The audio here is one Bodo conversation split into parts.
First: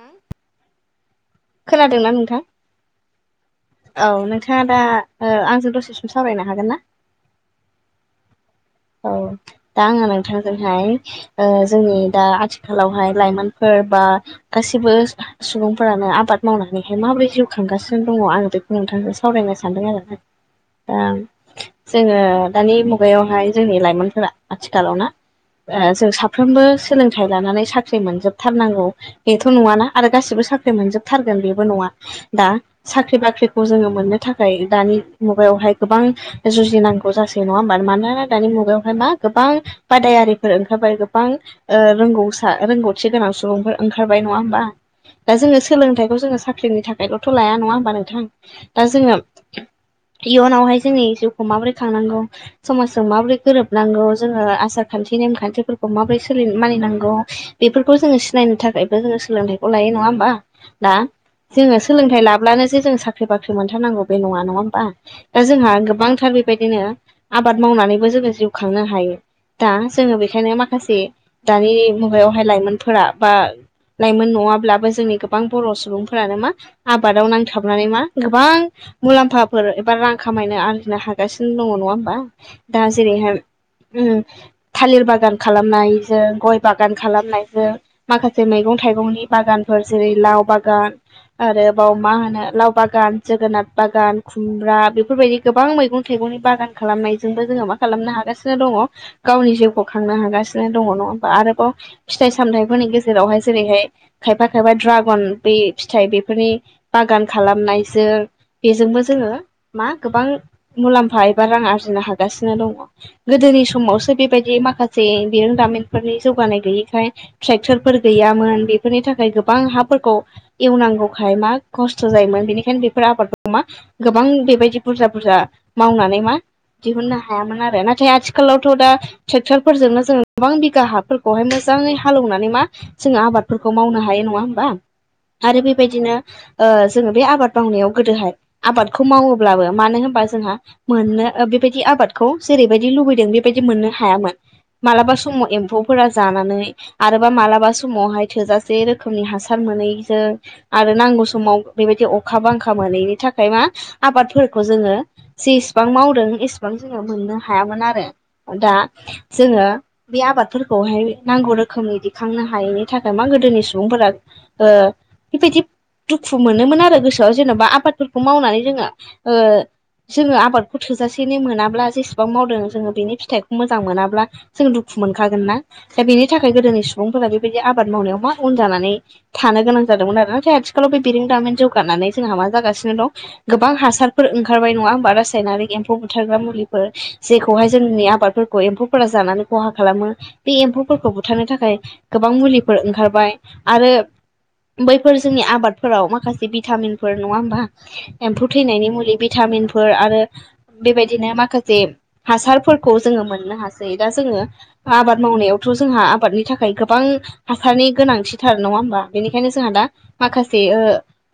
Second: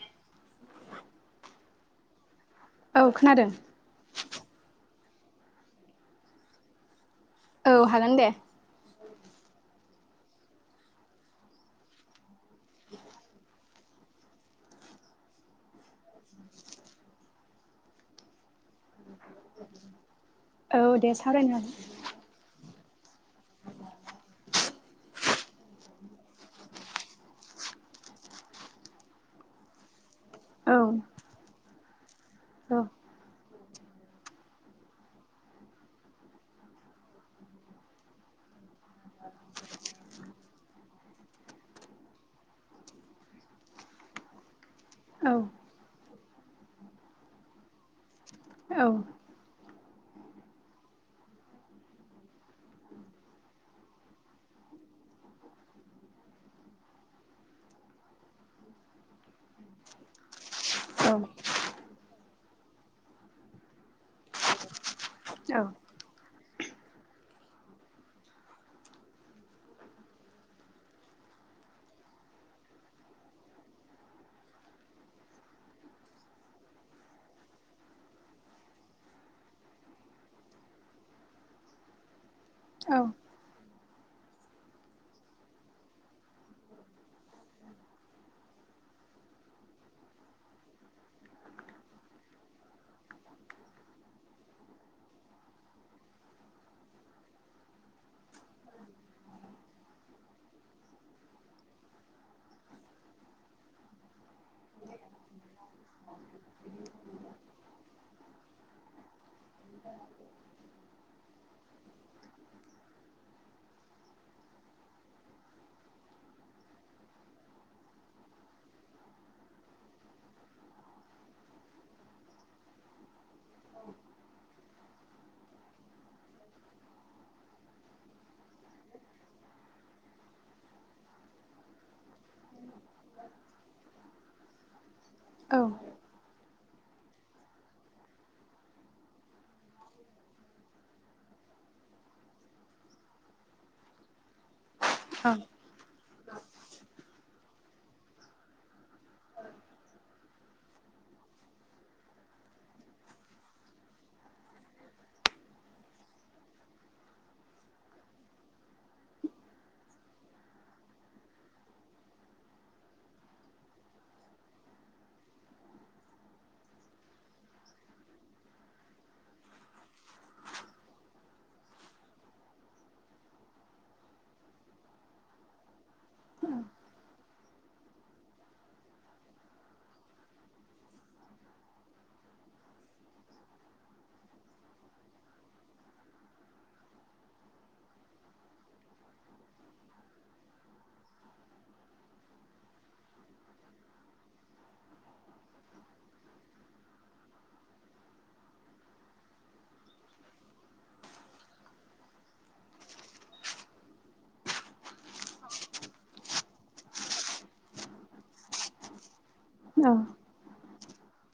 ह [unintelligible] खोनादोंना नोंथां औ खोनादों औ नोंथाङा दा ओ आंजों दसे सम सावरायनो हागोन ना औ हागोन दे जोंहाय ओ जोंनि दा आथिखालावहाय लाइमोनफोर बा गासिबो सुबुंफोरानो आबाद मावनानैहाय माबोरै जिउ खांगासिनो दङ आङो बेखौ नोंथांनोसो सावरायनो सानदों आरो दा औ दे सावरायनो जोङो दानि मु गायावहाय जोंनि लाइमोनफोरा आथिखालाव ना जों साफ्रोमबो सोलोंथाइ लानानै साख्रि मोनजोबथारनांगौ बेथ' नङाना आरो गासिबो साख्रि हागोन मोनजोबथारगोन बेबो नङा दा औ साख्रि बाख्रिखौ जोङो मोननो थाखाय दानि मुगायावहाय गोबां जुजिनांगौ जासै नङा होम्बा मानोना दानि मुगायावहाय मा गोबां बादायारिफोर ओंखारबाय गोबां रगौ रोंगौथि गोनां सुबुंफोर ओंखार खारबाय नङा होमबा औ दा जोङो सोलोंथाइखौ जोङो साख्रिनि थाखायल'थ' लाया नङा होम्बा नोंथां औ दा जोङो इयुनावहाय जोंनि जिउखौ माबोरै खांनांगौ समाजजों माबोरै गोरोबनांगौ जोङो आसार खान्थि नेमखान्थिफोरखौ माबोरै सोलाय मानिनांगौ बेफोरखौ जोङो सिनायनो थाखाय जोङो सोलोंथाइखौ लायो नङा होनबा दा औ जोङो सोलोंथाइ लाब अब्लानो जों साख्रि बाख्रि मोनथारांगौ बे नङा नङा होनबा दा औ जोंहा गोबांथार बे बेबायदिनो आबाद मावनानैबो जोङो जिउ खांनो हायो दा जोङो बेखायनो माखासे दानि मुगायावहाय लाइमोनफोरा बा लाइमोन नङाब्लाबो जोंनि गोबां बर' सुबुंफोरानो मा आबादाव नांथाबनानै मा गोबां मुलाम्फाफोर एबा रां खामायनो आरजिनो हागासिनो दङ नङा होम्बा दा औ औ जेरैहाय उम थालिर बागान खालामनायजों गय बागान खालामनायजों माखासे मैगं थाइगंनि बागानफोर जेरै लाव बागान आरो बाव मा होनो लाव बागान जोगोनाथ बागान खुमब्रा बेफोरबायदि गोबां मैगं थाइगं बागान खालामनायजोंबो जोङो मा खालामनो हागासिनो दङ गावनि जिउखौ खांनो हागासिनो दङ नङाहोम बा आरोबाव फिथाइ सामथायफोरनि गेजेर जेरावहाय जेरैहाय खायफा खायफा द्रागन बे फिथाइ बेफोरनि बागान खालामनायजों बेजोंबो जोङो मा गोबां मुलाम्फा एबा रां आरजिनो हागासिनो दङ गोदो गोदोनि समावसो बेबायदि माखासे बिरोंदामिनफोरनि जौगानाय गैयैखाय ट्रेक्टर फोर गैयामोन बेफोरनि थाखाय गोबां हाफोरखौ एवनांगौखाय मा खस्थ' जायोमोन बेनिखायनो बेफोर आबादखौ मा गोबां बेबायदि बुरजा बुरजा मावनानै मा दिहुननो हायामोन आरो नाथाय आथिखालावथ' दा ट्रेक्टरफोरजोंनो जोङो गोबां बिघा हाफोरखौहाय मो जाङै हालेवनानै मा जोङो आबादफोरखौ मावनो हायो नङा होम्बा औ आरो बेबायदिनो ओ जोङो बे आबाद मावनायाव गोदोहाय आबादखौ मावोब्लाबो मानो होनबा जोंहा मोननो बेबायदि आबादखौ जेरैबायदि लुबैदों बेबायदि मोननो हायामोन मालाबा समाव एम्फौफोरा जानानै आरोबा मालाबा माबा समावहाय थोजासे रोखोमनि हासार मोनैजों आरो नांगौ समाव बेबायदि अखा बां। खामानिनि थाखाय मा आबादफोरखौ जोङो जेसेबां मावदों एसेबां जोङो मोननो हाया मोन आरो दा जोङो आबादफोरखौ नांगौ रोखोमनि खांनो हायैनि थाखाय मा गोदोनि सुबुंफोरा ओ बेबायदि दुखु मोनोमोन आरो गोसोआव जेन'बा आबादफोरखौ मावनानै जोङो ओ जोङो आबादखौ थोजासेनो मोनाब्ला जेसेबां मावदों जोङो बेनि फिथाइखौ मोजां मोनाब्ला जोङो दुखु मोनखागोन ना। दा बेनि थाखाय गोदोनि सुबुंफोरा बेबायदि आबाद मावनायाव मा उन जानानै थानो गोनां जादोंमोन आरो नाथाय आथिखालाव बे बिरोंदामि जौगानानै जोंहा मा जागासिनो दं गोबां हासारफोर ओंखारबाय नङा? होमबा रासायनारि एम्फौ बुथारग्रा मुलिफोर जेखौहाय जोंनि आबादफोरखौ एम्फौफोरा जानानै खहा खालामो बे एम्फौफोरखौ बुथारनो थाखाय। गोबां मुलिफोर ओंखारबाय आरो बैफोर जोंनि आबादफोराव माखासे भिटामिनफोर नङा होमबा एम्फौ थैनायनि मुलि भिटामिन मिनफोर आरो बेबायदिनो माखासे हासारफोरखौ जोङो मोननो हासै दा जोङो आबाद मावनायावथ' जोंहा आबादनि नि थाखाय गोबां हासारनि गोनांथिथार नङा होमबा बेनिखायनो जोंहा दा माखासे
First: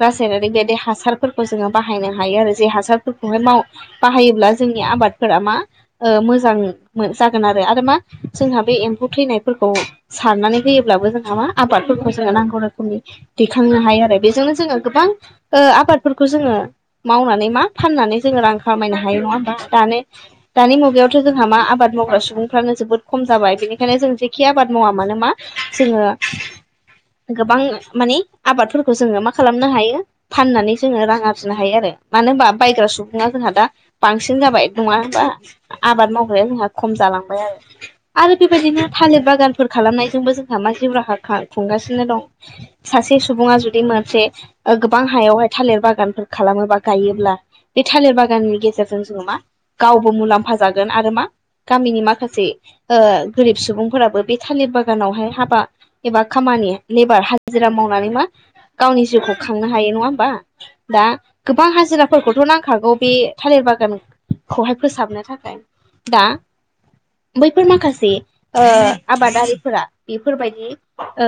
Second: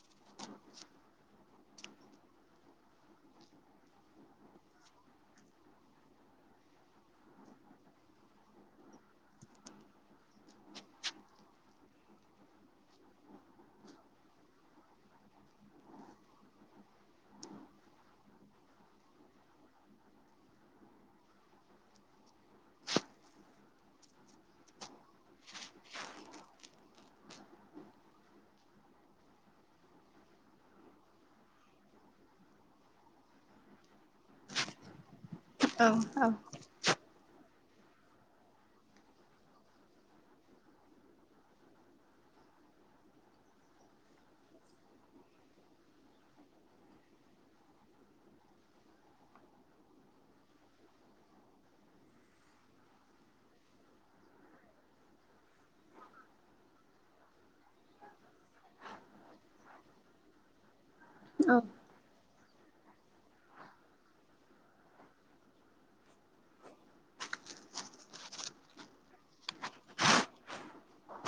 रासायनारिक बेदि हासारफोरखौ जोङो बाहायनो हायो आरो जे हासारफोरखौहाय बाहायोब्ला जोङ जोंनि आबादफोरा मा मोजां जागोन आरो आरो मा जोंहा बे एम्फौ थैनायफोरखौ सारनानै होयोब्लाबो जोंहा मा आबादफोरखौ जोङो नांगौ रोखोमनि दैखांनो हायो आरो बेजोंनो जोङो गोबां आबादफोरखौ जोङो मावनानै मा फाननानै जोङो रां खामायनो हायो नङा होम दानो दानि मुगायावथ' जोंहा मा आबाद मावग्रा सुबुंफ्रानो जोबोद खम जाबाय बेनिखायनो जों जेखि आबाद मावा मानो मा जोङो गोबां माने आबादफोरखौ जोङो मा खालामनो हायो फाननानै जोङो रां आरजिनो हायो आरो मानो होनबा बायग्रा सुबुङा जोंहा दा बांसिन जाबाय नङा होमबा आबाद मावग्राया जोंहा खम जालांबाय आरो आरो बेबायदिनो थालिर बागान फोर खालामनायजोंबो जोंहा मा जिउ राहा खुंगासिनो दं सासे सुबुङा जुदि मोनसे गोबां हायावहाय थालिर बागानफोर खालामोबा गायोब्ला बे थालिर बागाननि गेजेरजों जोङो मा गावबो मुलाम्फा जागोन आरो मा गामिनि माखासे गोरिब सुबुंफोराबो बे थालिर बागानावहाय हाबा एबा खामानि लेबार हाजिरा मावनानै मा गावनि जिउ खांनो हायो नङा हबा दा गोबां हाजिराफोरखौथ' नांग खागौ बे थालिर बागानखौहाय फोसाबनो थाखाय दा बैफोर माखासे ओ आबादारिफोरा बेफोरबायदि ओ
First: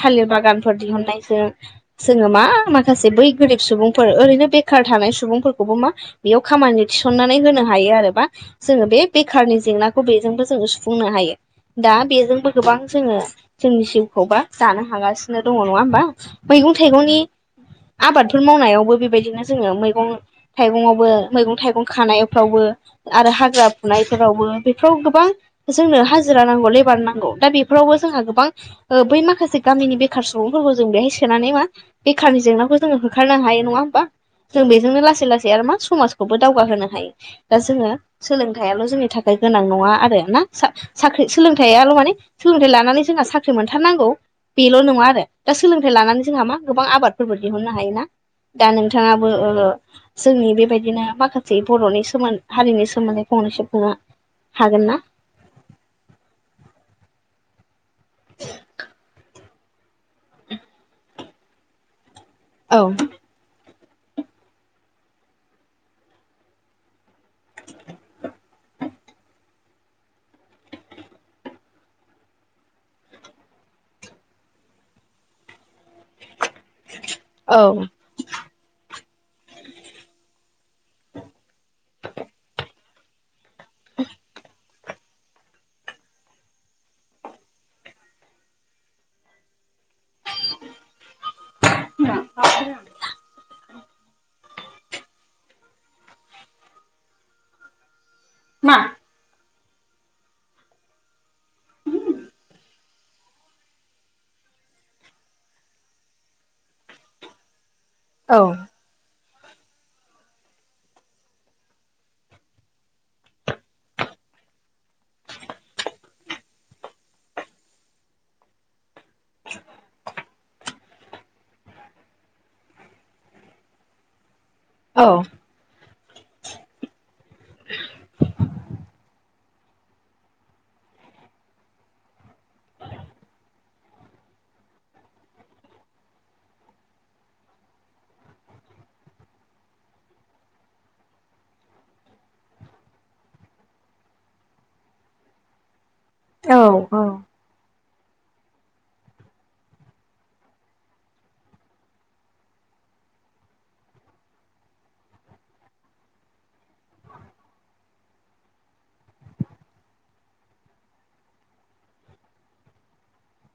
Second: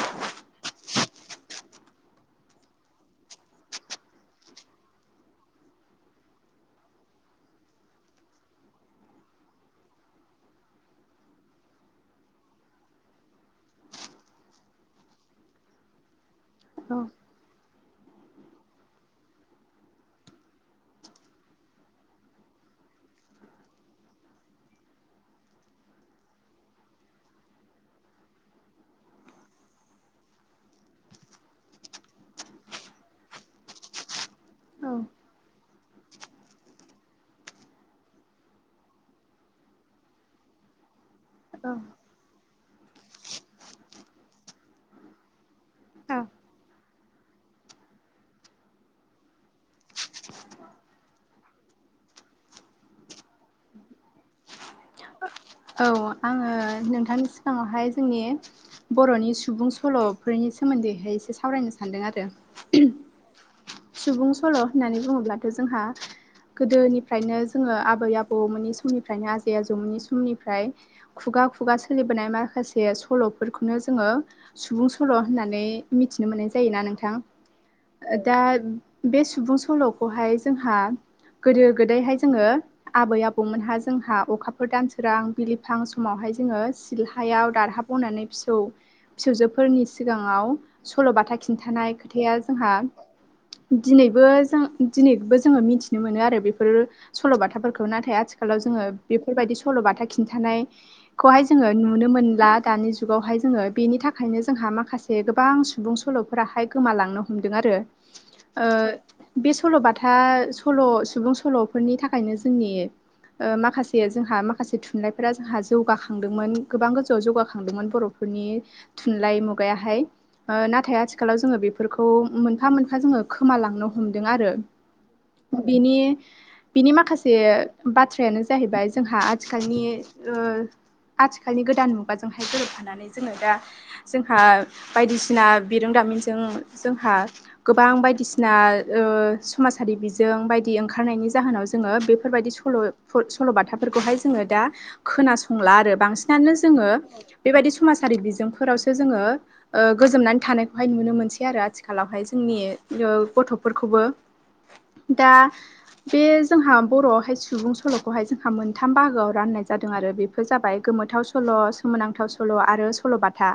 थालिर बागानफोर दिहुननायजों जोङो मा माखासे बै गोरिब सुबुंफोर ओरैनो बेखार थानाय सुबुंफोरखौबो मा बेयाव खामानि थिसननानै होनो हायो आरो मा जोङो बे बेखारनि जें नाखौ बेजोंबो जों सुफुंनो हायो दा बेजोंबो गोबां जोङो जोंनि जिउखौबा दानो हागासिनो दङ नङा होमबा मैगं थाइगंनि आबादफोर मावनायावबो बेबायदिनो जोङो मैगं थाइगंआवबो मैगं थाइगं खानायफ्रावबो आरो हाग्रा फुनायफोरावबो बेफोराव गोबां जोंनो हाजिरा रा नांगौ लेबार नांगौ दा बेफोरावबो जोंहा गोबां बै माखासे गामिनि बेखार सुबुंफोरखौ जों बेाय स होनानै मा बेकारनि जेंनाखौ होखारनो हायो नङा होमबा जों बेजोंनो लासै लासै आरो मा समाजखौबो दावगाहोनो हायो दा जोङो सोलोंथायाइल' जोंनि थाखाय गोनां नङा आरो ना साख्रि औ सोलोंथाइयाल' माने सोलोंथाइ लानानै जोंहा साख्रि मोनथारनांगौ बेल' नङा आरो दा सोलोंथाइ औ लानानै जोंहा मा गोबां आबादफोरबो दिहुननो हायोना दा नोंथाङाबो जोंनि बेबायदिनो माखासे जै बर'नि सोमोनदै हारिनि सोमोन्दै फंनै सिबफुंनो हागोन ना औ आङो नोंथांनि सिगाङावहाय जोंनि बर'नि सुबुं सल'फोरनि सोमोन्दैहाय एसे सावरायनो सान्दों आरो औ। सुबुं सल' होननानै बुङोब्लाथ' जोंहा गोदोनिफ्रायनो जोङो आबै आबौमोननि समनिफ्रायनो आजै आजौमोननि सम सम निफ्राय खुगा खुगा सोलिबोनाय माखासे सल'फोरखौनो जोङो सुबुं सल' ‌होननानै मिथिनो मोननाय जायोना नोंथां? औ ओ- दा बे सुबुं सल'खौहाय जोंहा गोदो गोदायहाय जोङो आबै आबौमोनहा जोंहा अखाफोर दानस -सोरां बिलिफां समावहाय जोङो सिलहायाव दारहा बनानै फिसौ फिसौजोफोरनि सिगाङाव सल'बाथा खिन्थानाय खोथाया जोंहा दिनैबो जों दिनैबो जों-जोङो मिथिनो मोनो आरो बेफोरो सल'बाथाफोरखौ नाथाय आथ थिखालाव जोङो बेफोरबायदि सल'बाथा खिन्थानायखौहाय जोङो नुनो मोनला दानि जुगावहाय जोङो बेनि थाखायनो जोंहा माखासेबां सुबुं सल'फोराहाय गोमालांनो हमदों आरो। औ ओ- बे सल'बाथा सल' सुबुं सल'फोरनि थाखायनो जोंनि। ओ-माखासे जोंहा माख माखासे थुनलाइफोरा जोंहा जौगाखांदोंमोन गोबां गोजौआव जौगाखांदोंमोन बर'फोरनि थुनलाइ मु गायाहाय। ओ-नाथाय आथिखालाव जोङो बेफोरखौ मोनफा मोनफा जोङो खोमालांनो हमदों आरो। बिनि बिनि माखासे बाथ्रायानो जाहैबाय जोंहा। आथिखालनि ओ- आथिखालनि गोदान मुगाजोंहाय गोरोबफानानै जोङो दा जोंहा बायदिसिना बिरोंदा मिनजों जोंहा गोबां बायदिसिना ओ-समाजारि बिजों बायदि ओंखार। बोनायनि जोनाव जोङो बेफोरबायदि सल'-सल'बाथाफोरखौहाय। जोङो दा खोनासंला आरो बांसिन जोङो बेबायदि। समाजारि बिजोंफोरावसो जोङो ओ-गोजोननानै थानायखौहाय नुनो मोनसै आरो आथिखालावहाय जोंनि ओ-गथ'फोरखौबो दा बे जोंहा बर'आवहाय सुबुं सल'खौहाय जोंहा मोनथा नथाम बाहागोआव राननाय जादों आरो बेफोर जाबाय गोमोथाव सल' सोमोनांथाव सल' आरो सल'बाथा।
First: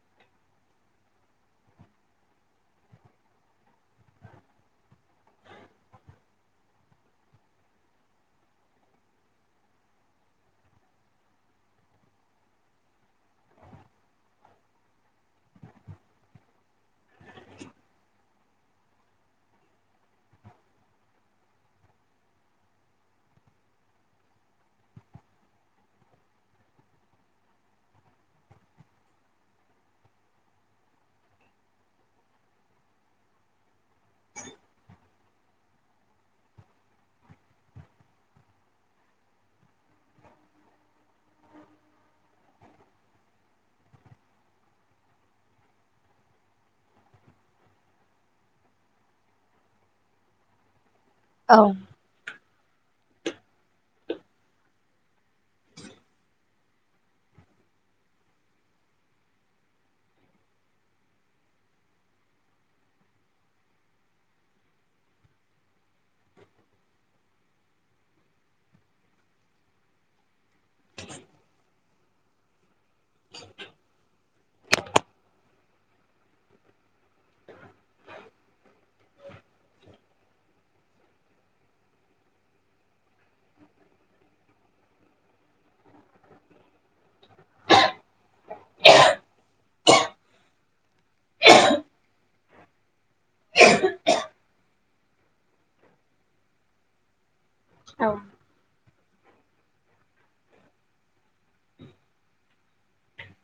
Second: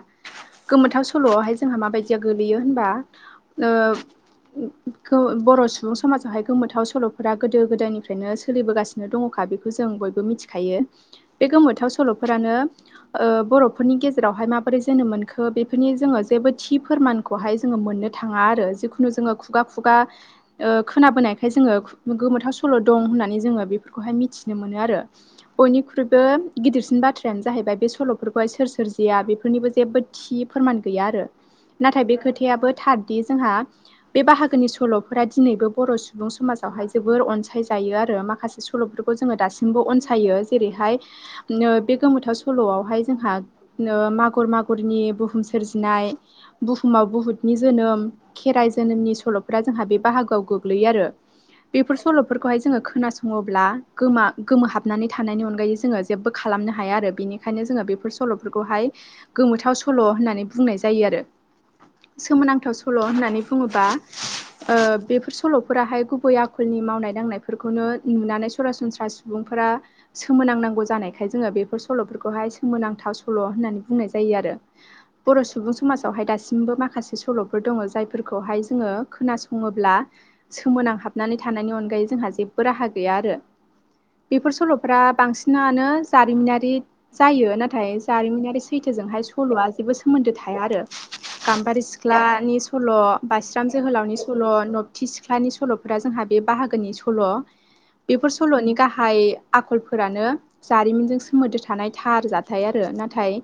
गोमोथाव सल'आवहाय जोंहा माबायदिया गोलैयो होनबा? ओ- खौ बर' सुबुं समाजावहाय गोमोथाव सल'फोरा गोदो गोदायनिफ्रायनो सोलिबोगासिनो दंखा बेखौ जों बय बो मिथिखायो बे गोमोथाव सल'फोरानो ओ-बर'फोरनि गेजेरावहाय माबोरै जोनोम मोन मोनखो बेफोरनि जोङो जेबो थि फोरमानखौहाय जोङो मोननो थाङा आरो जिखुनु जोङो खुगा खुगा ओ-खोनाबोनायखाय जोङो गोमोथाव सल' दं होननानै जोङो बेफोरखौहाय मिथिनो मोनो आरो। बयनिख्रुइबो गिदिरसिन बाथ्रायानो जाहैबाय बे सल'फोरखौहाय सोर सोरजिया बेफोरनिबो जेबो थि फोरमान गैया आरो नाथाय बे खोथायाबो थारदि जोंहा बे बाहागोनि सल' फोर दिनैबो बर' सुबुं समाजावहाय जोबोर अनसायजायो आरो माखासे सल'फोरखौ जोङो दासिमबो अनसाय यो जेरैहाय बे- नो-गोमोथाव सल'आवहाय जोंहा ओ-मागुर मागुरनि बुहुम सोरजिनाय बुहुमाव बुहुतनि जोनोम, खेराइ जोनोमनि सल'फोरा जोंहा बे बाहागोआव गोग्लैयो आरो। बेफोर सल'फोरखौहाय जोङो खोनासङोब्ला गोमा-गोमोहाब बनानै थानायनि अनगायै जोङो जेबो खालामनो हाया आरो बेनिखायनो जोङो बेफोर सल'फोरखौहाय गोमोथाव स सल' होननानै बुंनाय जायो आरो। सोमोनांथाव सल' होननानै बुङोबा ओ-बेफोर सल'फोराहाय गुबै आखलनि नि मावनाय दांनायफोरखौनो नुनानै सरासनस्रा सुबुंफोरा। सोमोनांनांगौ जानायखाय जोङो बेफोर सल'फोरखौहाय सोमोनांथाव सल' होननानै बुंनाय जायो आरो। बर' सुबुं समाजावहाय दासिमबो माखासे सल'फोर दङ जायफोरखौहाय जोङो खोनासङोब ब्ला सोमोनां हाबनानै थानायनि अनगायै जोंहा जेबो राहा गैया आरो बेफोर सल' फ्रा बांसिनानो जारिमिनारि जायो नाथाय जारिमिनारि सैथोजोंहाय सल'आ जे सोमोनदो थाया आरो। गाम्बारि सिख्लानि सल', बासिराम जोहोलावनि सल' थि सिख्लानि सल'फोरा जोंहा बे बाहागोनि सल'। बेफोर सल'नि गाहाय आखलफोरानो जारिमिनजों सोमोन्दो थानाय थार जाथाय आरो नाथाय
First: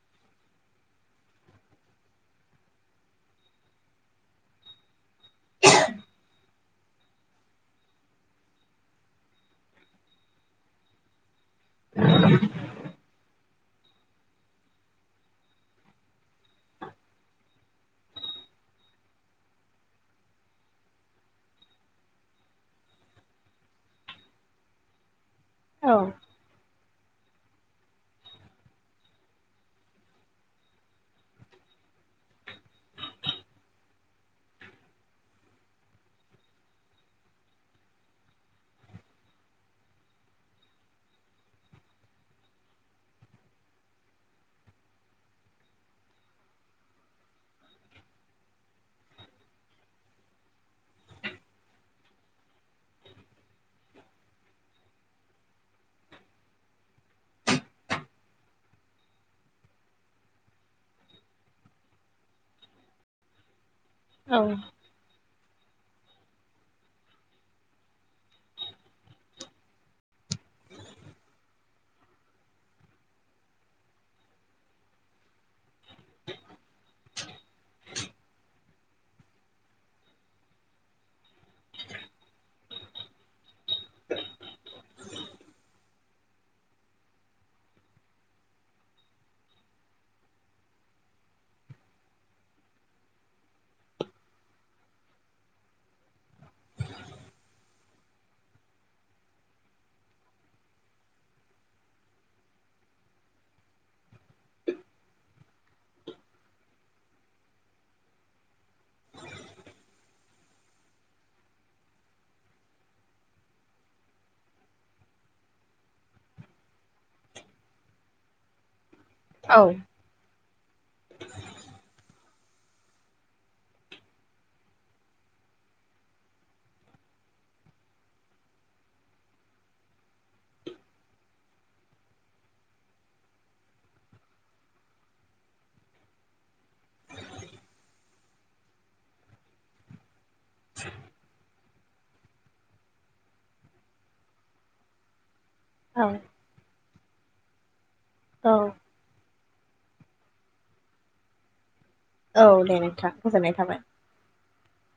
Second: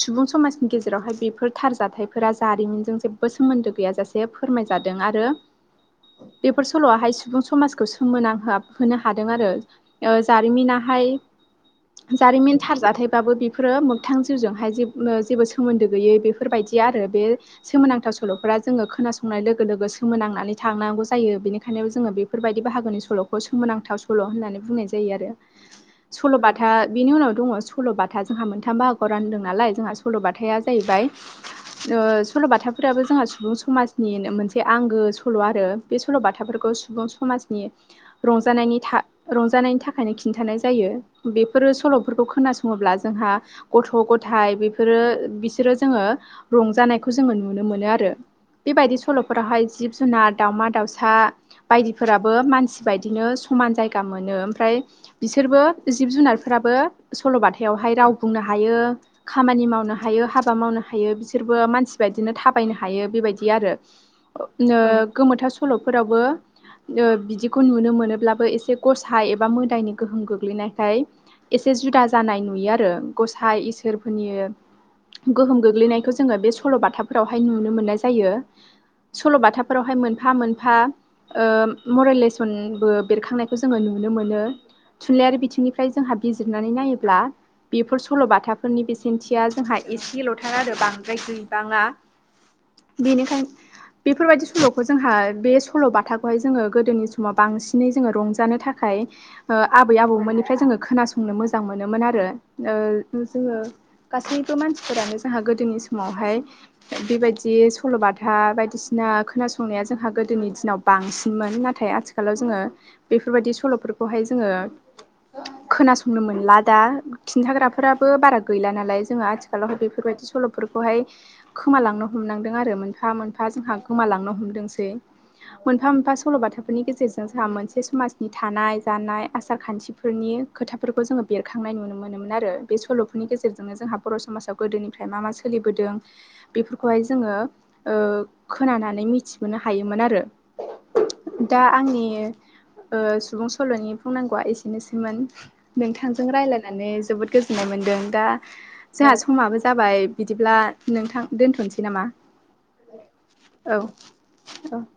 सुबुं समाजनि गेजेरावहाय बेफोर थार जाथायफोरा जारिमिनजों जेबो सोमोन्दो गैयाजासे फोरमायजादों आरो। बेफोर सल'आहाय सुबुं समाजखौ सोमोनां होनो हादों आरो। ओ-जारिमिनहाय जारिमिन थार जाथाय। बाबो बेफोरो मोगथां जिउजोंहाय जेबो सोमोन्दो गैयै बेफोरबायदि आरो बे सोमोनांथाव सल'फोरा जोङो खोनासंनाय लोगो लोगो सोमोनांनानै थांनांगौ जायो बेनिखायनोबो जोङो बेफोरबायदि बाहागोनि स' सल'खौ सोमोनांथाव सल' होननानै बुंनाय जायो आरो औ सल'बाथा बिनि उनाव दङ सल'बाथा जोंहा मोनथाम बाहागोआव रानदों नालाय जोंहा सल'बाथाया जाहैबाय सल'बाथाफोराबो जोंहा सुबुं समाजनि मोनसे आंगो सल' आरो बे सल'बाथाफोरखौ गुब समाजनि रंजानायनि रंजानायनि थाखायनो खिन्थानाय जायो बेफोरो सल'फोरखौ खोनासङोब्ला जोंहा गथ' गथाय बेफोर रो बिसोरो जोङो रंजानायखौ जोङो नुनो मोनो आरो बेबायदि सल 'फोरावहाय जिब जुनार दावउमा दाउसा बायदिफोराबो मानसि बायदिनो समान जायगा मोनो ओमफ्राय बिसोरबो जिब जुनारफोराबो सलबाथायावहाय राव बुंनो हायो खामानि मानि मावनो हायो हाबा मावनो हायो बिसोरबो मानसि बादिनो थाबायनो हायो बेबायदि आरो अ नो गोमोथाव सु सलफोरावबो ओ बिदिखौ नुनो मोनोब्लाबो एसे गसाइ एबा मोदायनि गोहोम गोग्लैनायखाय एसे जुदा जानाय नुयो आरो गसाइ इसोरफोरनि गोहोम गोग्लैनायखौ जोङो बे सल बाथाफोरावहाय नुनो मोननाय जायो सल' बाथाफोरावहाय मोनफा मोनफा ओ मरेलेसनबो बेरखांनायखौ जोङो नु नुनो मोनो थुनलाइयारि बिथिंनिफ्राय जोंहा बिजिरनानै नायोब्ला बेफोर सलबाथाफोरनि बेसेनथिया जोंहा एसेलथार आरो बांद्राय गैबाङा बेनिखायनो बेफोरबायदि सलखौ जोंहा बे सलबाथाखौहाय जोङो गोदोनि समाव बांसिनै जोङो रंजानो थाख खाय आबै आबौमोननिफ्राय जोङो खोनासंनो मोजां मोनोमोन आरो ओ जोङो गासैबो मानसिफोरानो जाहा गोदोनि समावहाय बेबायदि सल 'बाथा बायदिसिना हा खोनासंनाया जोंहा गोदोनि दिनाव बांसिनमोन नाथाय आथिखालाव जोङो बेफोरबायदि स सल 'फोरखौहाय जोङो खोनासंनो मोनला दा खिन्थाग्राफोराबो बारा गैला नालाय जोङो आथिखालावहाय बेफोरबायदि सलफोरखौहाय खोमालांनो ह हमनांदों आरो मोनफा मोनफा जोंहा गोमालांनो हमदोंसै मोनफा मोनफा सल'बाथाफोरनि गेजेरजों जोंहा मोनसे समाज थानाय जानाय आसार खान्थिफोरनि खोथाफोरखौ जोङो बेरखांनाय नुनो मोनोमोन आरो बे सल' नि गेजेरनो जोंहा बर समाजाव गोदोनिफ्राय मा मा सोलिबोदों बेफोरखौहाय जोङो ओ खोनानानै मिथिनोबोनो हायोमोन आरो दा आंनि ओ सुबुं सलनि बुंनांगौआ एसेनोसैमोन औ नोंथांजों रायलायनानै जोबोद गोजोननाय मोन्दों दा औ जाहा समाबो जाबाय बिदिब्ला नोंथां दोनथनोसै नामा औ दे नोंथां गोजोननाय थाबाय। औ औ [inaudible]